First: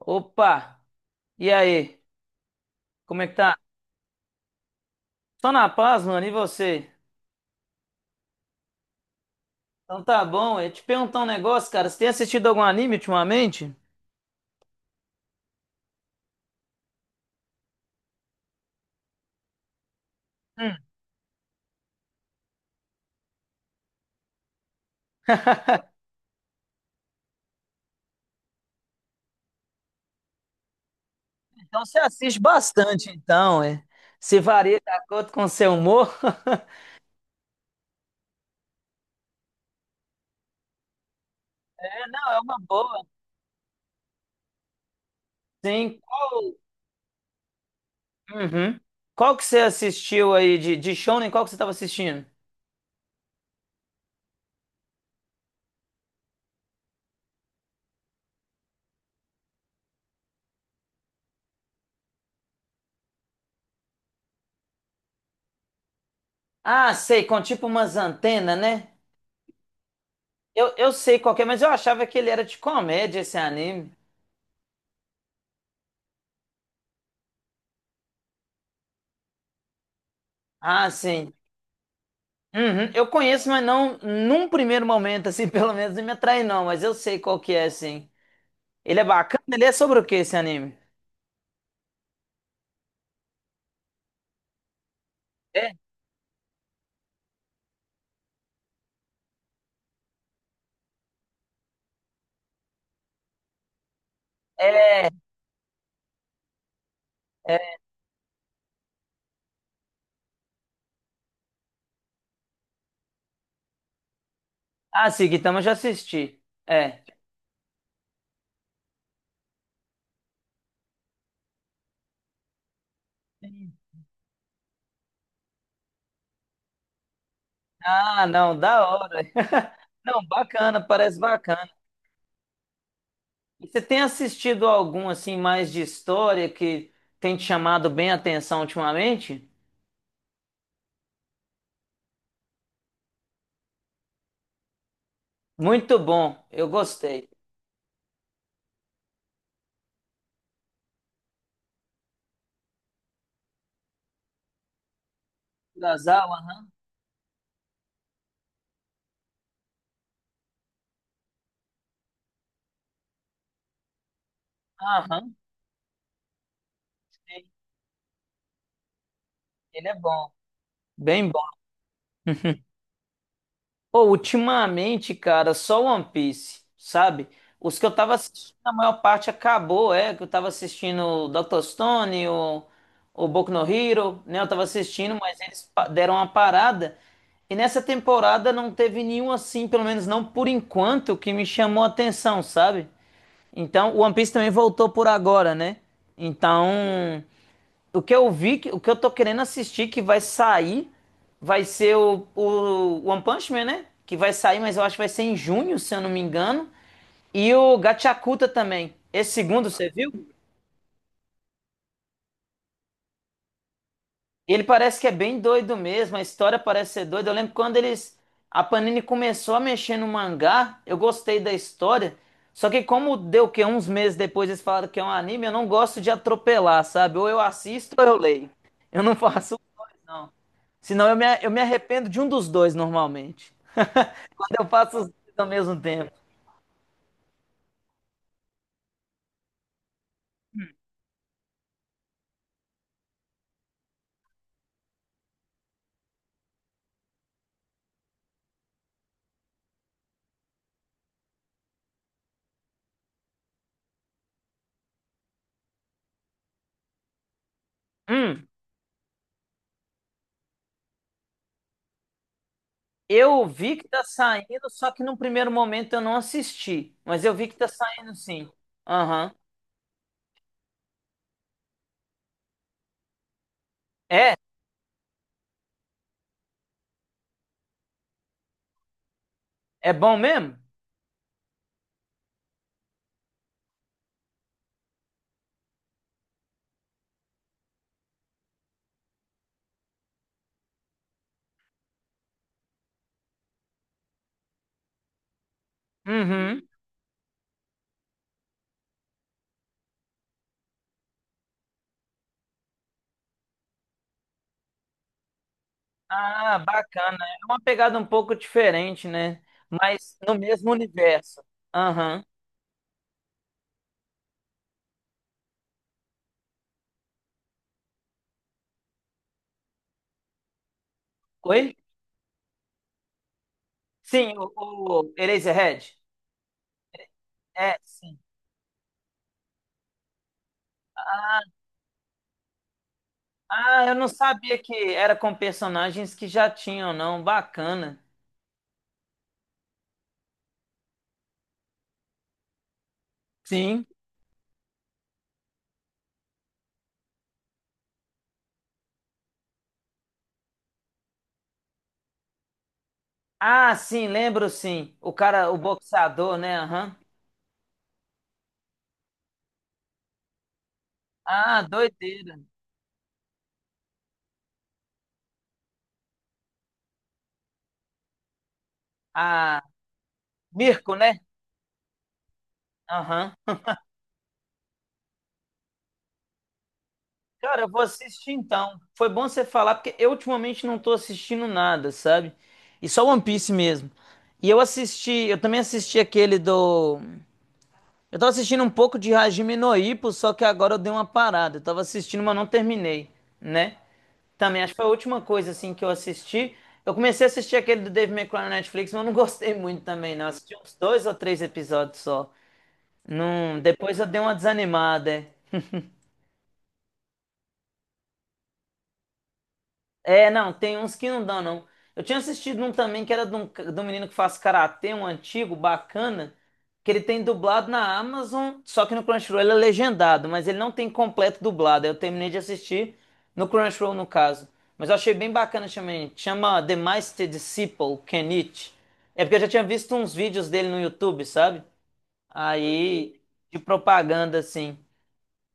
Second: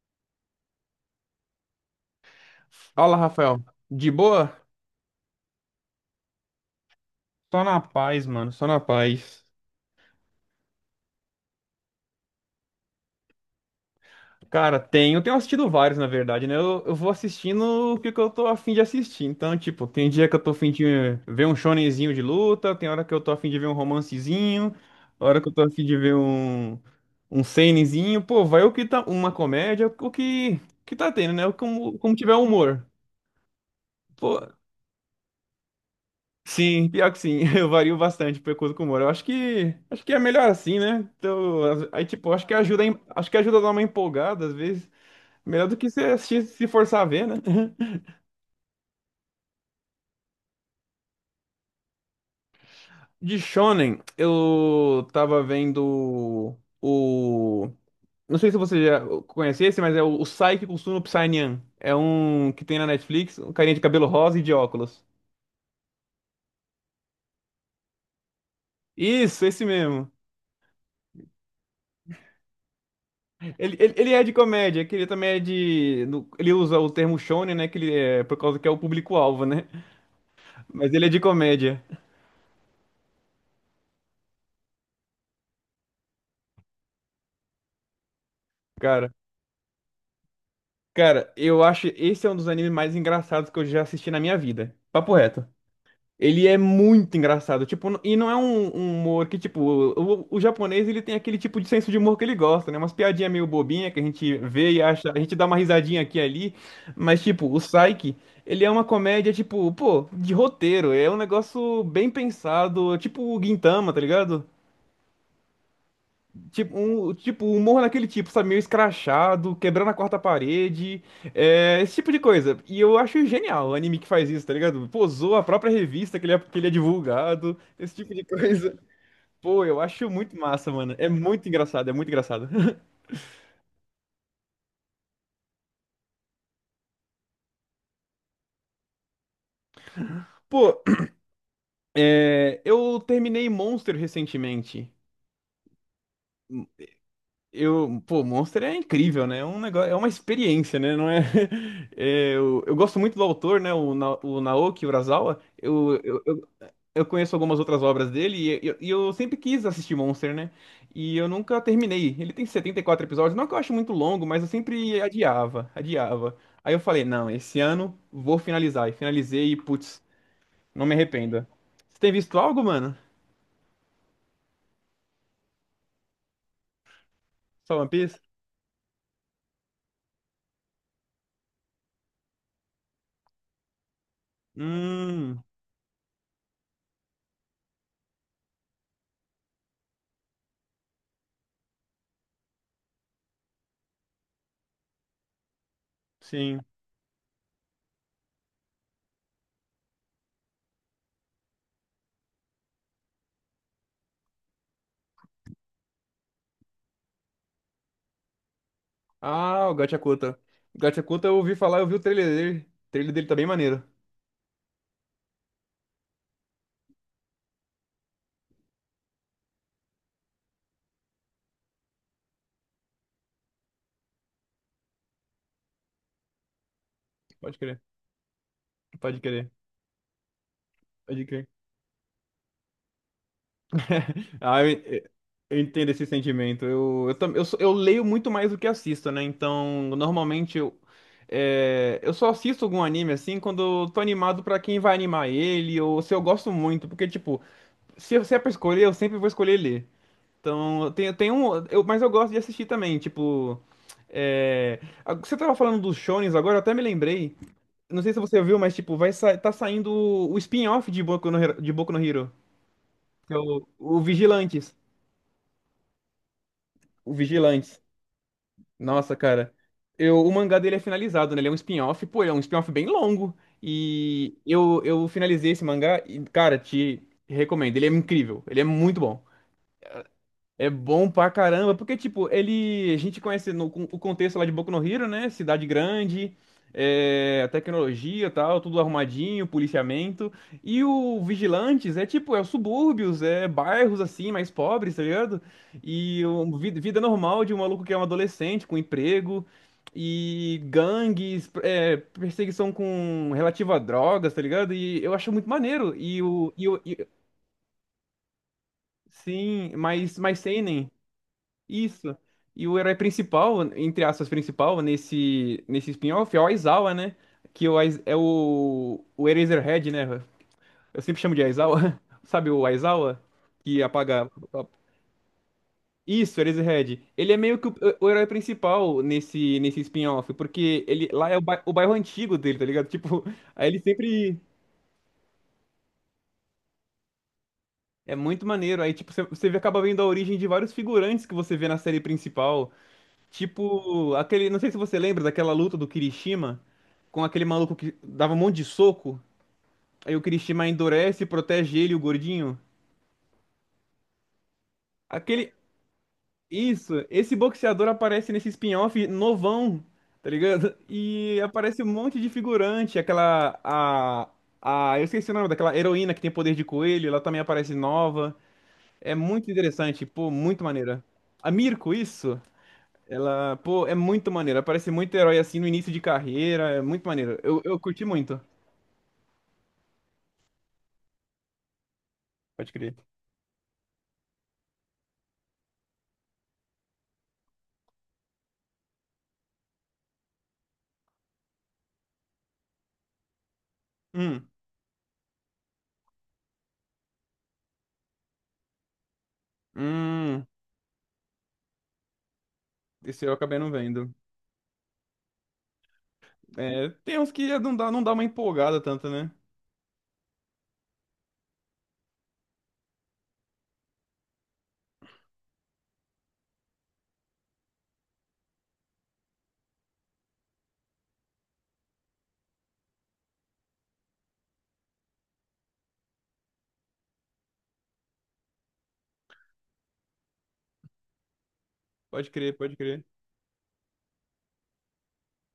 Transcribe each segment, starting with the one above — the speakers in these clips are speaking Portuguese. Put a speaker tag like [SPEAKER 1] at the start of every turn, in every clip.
[SPEAKER 1] Opa! E aí?
[SPEAKER 2] Fala,
[SPEAKER 1] Como é que tá?
[SPEAKER 2] Rafael. De boa?
[SPEAKER 1] Só na paz, mano. E você?
[SPEAKER 2] Só na paz, mano. Só na paz.
[SPEAKER 1] Então tá bom. Eu ia te perguntar um negócio, cara. Você tem assistido algum anime ultimamente?
[SPEAKER 2] Cara, tem. Eu tenho assistido vários, na verdade, né? Eu vou assistindo o que eu tô afim de assistir. Então, tipo, tem dia que eu tô afim
[SPEAKER 1] Hum,
[SPEAKER 2] de ver um shonenzinho de luta, tem hora que eu tô afim de ver um romancezinho, hora que eu tô afim de ver um seinenzinho. Pô, vai o que tá. Uma comédia, o que tá tendo, né? O,
[SPEAKER 1] então
[SPEAKER 2] como,
[SPEAKER 1] você
[SPEAKER 2] como tiver
[SPEAKER 1] assiste
[SPEAKER 2] humor.
[SPEAKER 1] bastante, então, é.
[SPEAKER 2] Pô,
[SPEAKER 1] Se varia de acordo com o seu humor.
[SPEAKER 2] sim, pior que sim, eu vario bastante de acordo com o humor. Eu acho que é melhor assim, né? Então, aí
[SPEAKER 1] É,
[SPEAKER 2] tipo,
[SPEAKER 1] não, é
[SPEAKER 2] acho que
[SPEAKER 1] uma
[SPEAKER 2] ajuda, a em-
[SPEAKER 1] boa.
[SPEAKER 2] acho que ajuda a dar uma empolgada às vezes, melhor do que
[SPEAKER 1] Sim.
[SPEAKER 2] você assistir, se forçar a ver, né?
[SPEAKER 1] Uhum. Qual que você assistiu aí de Shonen? Qual que você tava assistindo?
[SPEAKER 2] De shonen, eu tava vendo o não sei se você já conhece esse, mas é o Saiki Kusuno Psainyan. É um que tem na Netflix, um carinha de cabelo rosa e de óculos.
[SPEAKER 1] Ah, sei, com tipo umas antenas, né?
[SPEAKER 2] Isso, esse mesmo.
[SPEAKER 1] Eu sei qual que é, mas eu achava que ele era de comédia, esse
[SPEAKER 2] Ele,
[SPEAKER 1] anime.
[SPEAKER 2] ele, ele é de comédia, que ele também é de. No- ele usa o termo shonen, né? Que ele é por causa que é o público-alvo, né?
[SPEAKER 1] Ah,
[SPEAKER 2] Mas ele é de
[SPEAKER 1] sim.
[SPEAKER 2] comédia,
[SPEAKER 1] Uhum. Eu conheço, mas não num primeiro momento, assim, pelo menos não me atrai, não, mas eu sei qual que é, sim. Ele é
[SPEAKER 2] cara.
[SPEAKER 1] bacana, ele é sobre o que esse anime?
[SPEAKER 2] Cara, eu acho esse é um dos animes mais engraçados que eu já assisti na minha vida. Papo reto.
[SPEAKER 1] É,
[SPEAKER 2] Ele é muito engraçado, tipo, e não é um humor que, tipo, o japonês, ele tem aquele tipo de senso de humor que ele gosta, né? Umas piadinhas meio bobinha que a gente vê e
[SPEAKER 1] é.
[SPEAKER 2] acha, a gente dá uma risadinha aqui e ali, mas, tipo, o
[SPEAKER 1] É.
[SPEAKER 2] Psyche, ele é uma comédia, tipo, pô, de roteiro, é um negócio bem pensado, tipo o Gintama, tá ligado?
[SPEAKER 1] Ah, sim. Gintama eu já assisti.
[SPEAKER 2] Tipo,
[SPEAKER 1] É.
[SPEAKER 2] um, tipo, humor naquele tipo, sabe? Meio escrachado, quebrando a quarta parede, é, esse tipo de coisa. E eu acho genial o anime que faz isso, tá ligado? Pô, zoa a própria revista que ele é divulgado, esse tipo de
[SPEAKER 1] Ah, não,
[SPEAKER 2] coisa.
[SPEAKER 1] da hora.
[SPEAKER 2] Pô, eu acho
[SPEAKER 1] Não,
[SPEAKER 2] muito massa,
[SPEAKER 1] bacana,
[SPEAKER 2] mano. É
[SPEAKER 1] parece
[SPEAKER 2] muito
[SPEAKER 1] bacana.
[SPEAKER 2] engraçado, é muito engraçado.
[SPEAKER 1] E você tem assistido algum, assim, mais de história que tem te chamado bem a atenção ultimamente?
[SPEAKER 2] Pô, é, eu terminei Monster recentemente.
[SPEAKER 1] Muito bom, eu gostei.
[SPEAKER 2] Eu, pô, Monster é incrível, né? É um negócio, é uma experiência, né? Não é, é, eu gosto muito do autor, né? O Naoki Urasawa. Eu, eu,
[SPEAKER 1] Kurosawa, aham,
[SPEAKER 2] eu conheço algumas outras obras dele e eu sempre quis assistir Monster, né? E eu nunca terminei. Ele tem 74 episódios, não que eu acho muito longo, mas eu sempre
[SPEAKER 1] aham,
[SPEAKER 2] adiava, adiava. Aí eu falei, não,
[SPEAKER 1] sim,
[SPEAKER 2] esse ano vou finalizar. E finalizei e,
[SPEAKER 1] ele é
[SPEAKER 2] putz,
[SPEAKER 1] bom.
[SPEAKER 2] não me
[SPEAKER 1] Bem.
[SPEAKER 2] arrependo. Você tem visto algo, mano?
[SPEAKER 1] Pô, ultimamente, cara, só One Piece, sabe?
[SPEAKER 2] Só
[SPEAKER 1] Os que
[SPEAKER 2] One
[SPEAKER 1] eu tava
[SPEAKER 2] Piece?
[SPEAKER 1] assistindo, a maior parte acabou, é, que eu tava assistindo o Dr. Stone, o Boku no Hero, né? Eu tava assistindo, mas
[SPEAKER 2] Hum,
[SPEAKER 1] eles deram uma parada. E nessa temporada não teve nenhum assim, pelo menos não por enquanto, que me chamou a atenção, sabe? Então, o One Piece também voltou por agora, né?
[SPEAKER 2] sim.
[SPEAKER 1] Então, o que eu vi, o que eu tô querendo assistir que vai sair vai ser o One Punch Man, né? Que vai sair, mas eu acho que vai ser em junho, se eu não me engano. E o Gachakuta também. Esse
[SPEAKER 2] Ah,
[SPEAKER 1] segundo,
[SPEAKER 2] o
[SPEAKER 1] você viu?
[SPEAKER 2] Gachakuta. O Gachakuta eu ouvi falar, eu vi o trailer dele. O trailer dele tá bem maneiro.
[SPEAKER 1] Ele parece que é bem doido mesmo, a história parece ser doida. Eu lembro quando eles. A Panini começou a mexer no mangá, eu gostei da história. Só que como deu o quê? Uns meses depois eles falaram que é um anime, eu não gosto de atropelar, sabe? Ou eu
[SPEAKER 2] Pode crer,
[SPEAKER 1] assisto ou eu leio. Eu não
[SPEAKER 2] pode crer,
[SPEAKER 1] faço os dois, não. Senão eu me,
[SPEAKER 2] pode crer.
[SPEAKER 1] eu me arrependo de um dos dois normalmente. Quando
[SPEAKER 2] Ah,
[SPEAKER 1] eu
[SPEAKER 2] eu,
[SPEAKER 1] faço os dois ao
[SPEAKER 2] eu
[SPEAKER 1] mesmo
[SPEAKER 2] entendo esse
[SPEAKER 1] tempo.
[SPEAKER 2] sentimento. Eu, tam- eu, sou- eu leio muito mais do que assisto, né? Então, normalmente eu só assisto algum anime assim quando eu tô animado pra quem vai animar ele, ou se eu gosto muito, porque, tipo, se é pra escolher, eu sempre vou escolher ler. Então, eu tenho um. Mas eu gosto de assistir também, tipo. É, você tava falando dos shonens agora, eu até me lembrei. Não sei se você
[SPEAKER 1] Hum,
[SPEAKER 2] viu, mas tipo, vai sa tá saindo o spin-off de Boku no Hero, que é
[SPEAKER 1] eu
[SPEAKER 2] o,
[SPEAKER 1] vi que
[SPEAKER 2] o
[SPEAKER 1] tá saindo,
[SPEAKER 2] Vigilantes.
[SPEAKER 1] só que num primeiro momento eu não assisti.
[SPEAKER 2] O
[SPEAKER 1] Mas eu vi que tá
[SPEAKER 2] Vigilantes.
[SPEAKER 1] saindo sim.
[SPEAKER 2] Nossa,
[SPEAKER 1] Aham.
[SPEAKER 2] cara. O mangá dele é finalizado, né? Ele é um spin-off, pô, ele é um spin-off bem longo. E
[SPEAKER 1] É?
[SPEAKER 2] eu finalizei esse mangá e, cara, te recomendo. Ele é incrível. Ele é muito bom.
[SPEAKER 1] É bom mesmo?
[SPEAKER 2] É bom pra caramba, porque, tipo, ele. A gente conhece no, com- o contexto lá de Boku no Hero, né? Cidade grande, é, a tecnologia e tal, tudo arrumadinho, policiamento. E o Vigilantes é tipo, é os subúrbios, é bairros assim, mais pobres, tá ligado? E
[SPEAKER 1] Uhum.
[SPEAKER 2] vida normal de um maluco que é um adolescente, com emprego, e gangues, é, perseguição com relativa a drogas, tá ligado? E eu acho muito maneiro. E o.
[SPEAKER 1] Ah,
[SPEAKER 2] E o e-
[SPEAKER 1] bacana. É uma pegada um pouco diferente, né?
[SPEAKER 2] sim,
[SPEAKER 1] Mas
[SPEAKER 2] mais,
[SPEAKER 1] no
[SPEAKER 2] mais
[SPEAKER 1] mesmo
[SPEAKER 2] seinen.
[SPEAKER 1] universo.
[SPEAKER 2] Isso.
[SPEAKER 1] Aham.
[SPEAKER 2] E o herói principal, entre aspas, principal, nesse spin-off é o Aizawa, né? Que é o Eraserhead, né? Eu sempre chamo de
[SPEAKER 1] Oi?
[SPEAKER 2] Aizawa. Sabe o Aizawa? Que apaga.
[SPEAKER 1] Sim, o Eraserhead?
[SPEAKER 2] Isso, Eraserhead. Ele é meio que o,
[SPEAKER 1] É,
[SPEAKER 2] o
[SPEAKER 1] sim.
[SPEAKER 2] herói principal nesse spin-off, porque ele lá é o bairro antigo dele, tá ligado? Tipo, aí ele
[SPEAKER 1] Ah, eu não
[SPEAKER 2] sempre.
[SPEAKER 1] sabia que era com personagens que já tinham, não. Bacana.
[SPEAKER 2] É muito maneiro. Aí, tipo, você acaba vendo a origem de vários figurantes que você vê na série principal.
[SPEAKER 1] Sim.
[SPEAKER 2] Tipo, aquele. Não sei se você lembra daquela luta do Kirishima com aquele maluco que dava um monte de soco. Aí o Kirishima endurece, protege ele, o gordinho.
[SPEAKER 1] Ah, sim, lembro sim. O cara,
[SPEAKER 2] Aquele.
[SPEAKER 1] o boxeador, né? Aham.
[SPEAKER 2] Isso, esse boxeador aparece nesse spin-off novão, tá ligado? E
[SPEAKER 1] Ah,
[SPEAKER 2] aparece um monte de
[SPEAKER 1] doideira.
[SPEAKER 2] figurante. Aquela. A. A. Eu esqueci o nome daquela heroína que tem poder de coelho, ela também aparece nova. É muito
[SPEAKER 1] Ah,
[SPEAKER 2] interessante, pô, muito
[SPEAKER 1] Mirko,
[SPEAKER 2] maneira.
[SPEAKER 1] né?
[SPEAKER 2] A Mirko, isso?
[SPEAKER 1] Aham.
[SPEAKER 2] Ela, pô, é muito maneira. Ela parece muito herói assim no início de carreira. É muito maneiro. Eu,
[SPEAKER 1] Cara, eu
[SPEAKER 2] eu
[SPEAKER 1] vou
[SPEAKER 2] curti
[SPEAKER 1] assistir
[SPEAKER 2] muito.
[SPEAKER 1] então. Foi bom você falar, porque eu ultimamente não tô assistindo nada, sabe?
[SPEAKER 2] Pode
[SPEAKER 1] E
[SPEAKER 2] crer.
[SPEAKER 1] só One Piece mesmo. E eu assisti, eu também assisti aquele do. Eu tava assistindo um pouco de Hajime no Ippo, só que agora eu dei uma parada. Eu tava assistindo, mas não terminei, né?
[SPEAKER 2] Hum,
[SPEAKER 1] Também acho que foi a última coisa assim que eu assisti. Eu comecei a assistir aquele do Dave McCray na Netflix, mas eu não gostei muito também, não. Eu
[SPEAKER 2] hum,
[SPEAKER 1] assisti uns dois ou três episódios só.
[SPEAKER 2] esse eu acabei
[SPEAKER 1] Não,
[SPEAKER 2] não
[SPEAKER 1] depois eu
[SPEAKER 2] vendo.
[SPEAKER 1] dei uma desanimada. É.
[SPEAKER 2] É, tem uns que não dá uma empolgada tanto, né?
[SPEAKER 1] É, não, tem uns que não dão, não. Eu tinha assistido um também que era de um menino que faz karatê, um antigo, bacana, que ele tem dublado na Amazon, só que no Crunchyroll ele é legendado, mas ele não tem completo dublado. Aí eu terminei de assistir no Crunchyroll, no caso. Mas eu achei bem bacana também. Chama The Master Disciple Kenichi. É porque eu já tinha visto uns vídeos dele no YouTube, sabe?
[SPEAKER 2] Pode crer, pode crer,
[SPEAKER 1] Aí, de propaganda, assim.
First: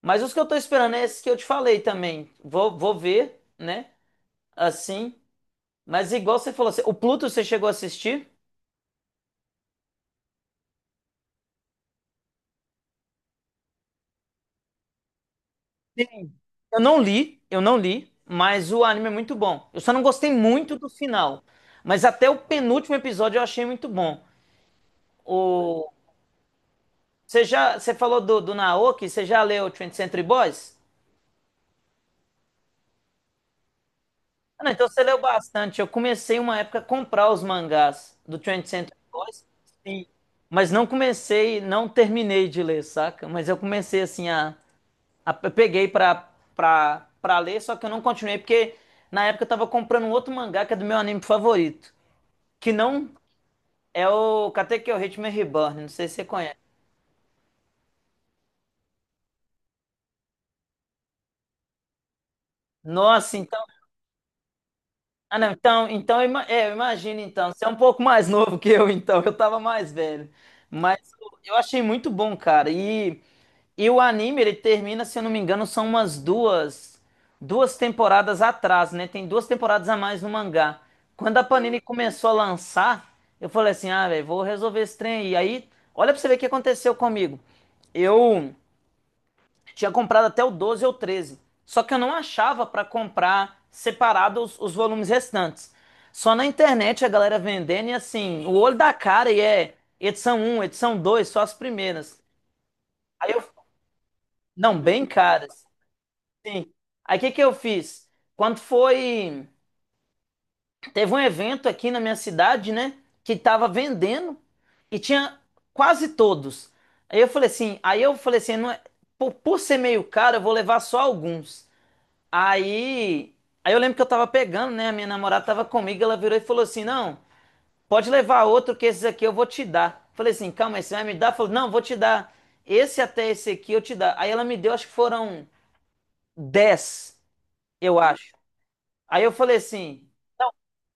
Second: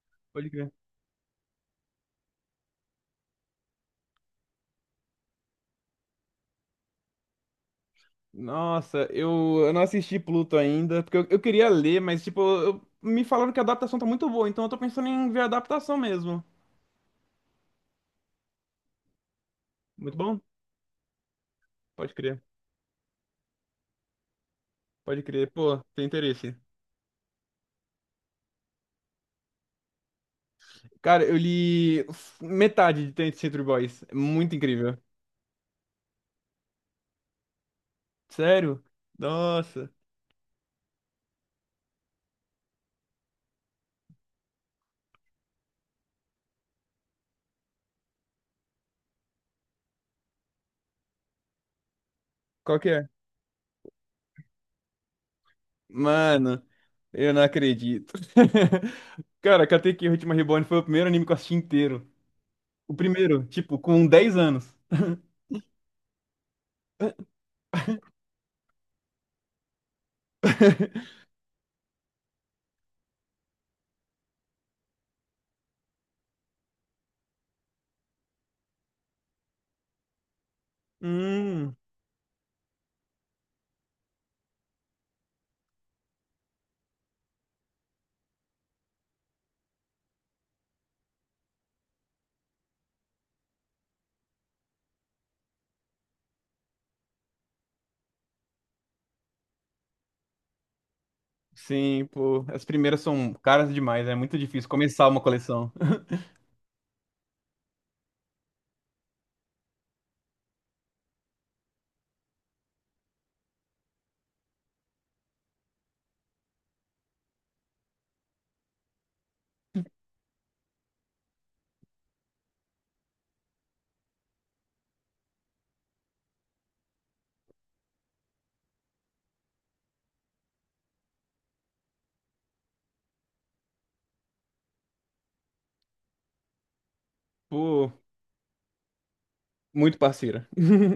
[SPEAKER 1] Mas os que eu
[SPEAKER 2] pode
[SPEAKER 1] tô
[SPEAKER 2] crer.
[SPEAKER 1] esperando é esses que eu te falei também. Vou ver, né? Assim. Mas igual você falou, o Pluto você chegou a assistir?
[SPEAKER 2] Nossa, eu não assisti Pluto ainda, porque eu queria ler, mas tipo, me falaram que a adaptação tá muito boa, então eu tô pensando em ver a adaptação
[SPEAKER 1] Sim.
[SPEAKER 2] mesmo.
[SPEAKER 1] Eu não li, mas o anime é muito bom. Eu só não
[SPEAKER 2] Muito
[SPEAKER 1] gostei
[SPEAKER 2] bom?
[SPEAKER 1] muito do final, mas
[SPEAKER 2] Pode
[SPEAKER 1] até o
[SPEAKER 2] crer,
[SPEAKER 1] penúltimo episódio eu achei muito bom.
[SPEAKER 2] pode crer. Pô,
[SPEAKER 1] O
[SPEAKER 2] tem interesse.
[SPEAKER 1] Você já você falou do Naoki, você já leu 20th Century Boys?
[SPEAKER 2] Cara, eu li metade de Ten Century Boys. É muito
[SPEAKER 1] Ah, não, então
[SPEAKER 2] incrível.
[SPEAKER 1] você leu bastante. Eu comecei uma época a comprar os mangás do 20th
[SPEAKER 2] Sério?
[SPEAKER 1] Century Boys,
[SPEAKER 2] Nossa.
[SPEAKER 1] sim, mas não comecei, não terminei de ler, saca? Mas eu comecei assim Eu peguei pra ler, só que eu não continuei, porque na época eu tava comprando um outro mangá que é do meu anime favorito. Que
[SPEAKER 2] Qual que é?
[SPEAKER 1] não é o Katekyo Hitman Reborn, não sei se você conhece.
[SPEAKER 2] Mano, eu não acredito. Cara, Katekyo Hitman Reborn foi o primeiro anime que eu assisti inteiro. O
[SPEAKER 1] Nossa,
[SPEAKER 2] primeiro,
[SPEAKER 1] então.
[SPEAKER 2] tipo, com 10 anos.
[SPEAKER 1] Ah, não, então eu imagino então. Você é um pouco mais novo que eu, então. Eu tava mais velho. Mas eu achei muito bom, cara. E o anime, ele termina, se eu não me engano, são umas duas temporadas atrás, né? Tem duas temporadas a mais no mangá. Quando a
[SPEAKER 2] Hum.
[SPEAKER 1] Panini começou a lançar, eu falei assim, ah, velho, vou resolver esse trem aí. E aí, olha pra você ver o que aconteceu comigo. Eu tinha comprado até o 12 ou 13, só que eu não achava pra comprar separado os volumes restantes. Só na internet a galera vendendo e assim, o olho da cara e é edição um, edição 2, só as
[SPEAKER 2] Sim,
[SPEAKER 1] primeiras.
[SPEAKER 2] pô. As primeiras
[SPEAKER 1] Aí
[SPEAKER 2] são
[SPEAKER 1] eu,
[SPEAKER 2] caras demais, é muito difícil
[SPEAKER 1] não, bem
[SPEAKER 2] começar uma
[SPEAKER 1] caras.
[SPEAKER 2] coleção.
[SPEAKER 1] Sim. Aí o que que eu fiz? Quando foi, teve um evento aqui na minha cidade, né, que tava vendendo e tinha quase todos. Aí eu falei assim, não é, por ser meio caro, eu vou levar só alguns. Aí, aí eu lembro que eu tava pegando, né, a minha namorada tava comigo, ela virou e falou assim: "Não, pode levar outro que esses aqui eu vou te dar". Falei assim: "Calma, aí, você vai me dar?". Falou: "Não, vou te dar. Esse até esse aqui eu te dar". Aí ela me deu, acho que foram 10
[SPEAKER 2] Pô,
[SPEAKER 1] eu acho. Aí eu falei
[SPEAKER 2] muito
[SPEAKER 1] assim,
[SPEAKER 2] parceira.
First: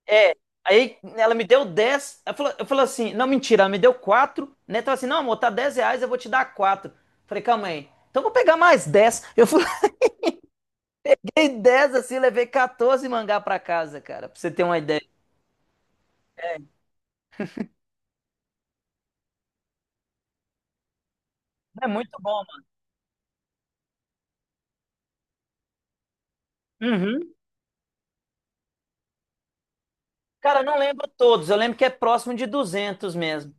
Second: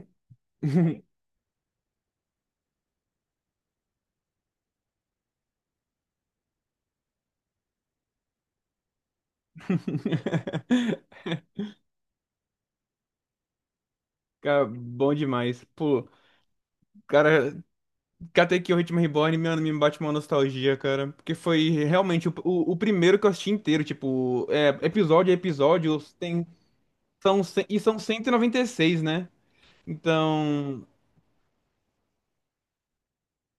[SPEAKER 1] é. Aí ela me deu 10. Eu falei assim, não, mentira, ela me deu 4. Né? Então assim, não, amor, tá 10 reais, eu vou te dar 4. Falei, calma aí. Então eu vou pegar mais 10. Eu fui, peguei 10 assim, levei 14 mangá pra casa, cara, pra você ter
[SPEAKER 2] Cara,
[SPEAKER 1] uma ideia.
[SPEAKER 2] bom demais. Pô, cara, Katekyo Hitman Reborn, mano, me bate uma nostalgia, cara. Porque foi
[SPEAKER 1] É muito
[SPEAKER 2] realmente o,
[SPEAKER 1] bom,
[SPEAKER 2] o, o primeiro que eu assisti inteiro. Tipo, é, episódio a episódio, tem,
[SPEAKER 1] mano. Uhum.
[SPEAKER 2] são, cem- e são 196, né?
[SPEAKER 1] Cara, eu não
[SPEAKER 2] Então.
[SPEAKER 1] lembro todos, eu lembro que é próximo de 200 mesmo.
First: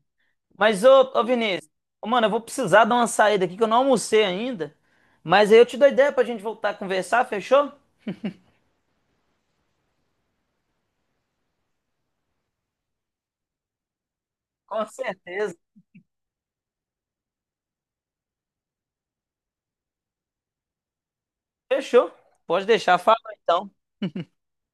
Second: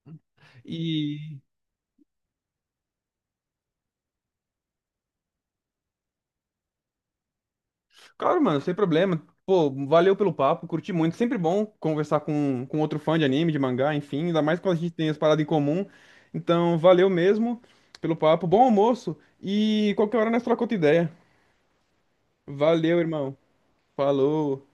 [SPEAKER 1] Mas, ô,
[SPEAKER 2] E.
[SPEAKER 1] Vinícius, ô, mano, eu vou precisar dar uma saída aqui que eu não almocei ainda. Mas aí eu te dou ideia pra gente voltar a conversar, fechou?
[SPEAKER 2] Claro, mano, sem problema. Pô, valeu pelo papo, curti muito. Sempre bom conversar com outro fã de anime, de mangá, enfim. Ainda mais quando a
[SPEAKER 1] Com
[SPEAKER 2] gente tem as paradas em
[SPEAKER 1] certeza.
[SPEAKER 2] comum. Então, valeu mesmo pelo papo. Bom almoço. E qualquer hora nós trocamos outra ideia.
[SPEAKER 1] Fechou. Pode deixar.
[SPEAKER 2] Valeu,
[SPEAKER 1] Fala
[SPEAKER 2] irmão.
[SPEAKER 1] então.
[SPEAKER 2] Falou.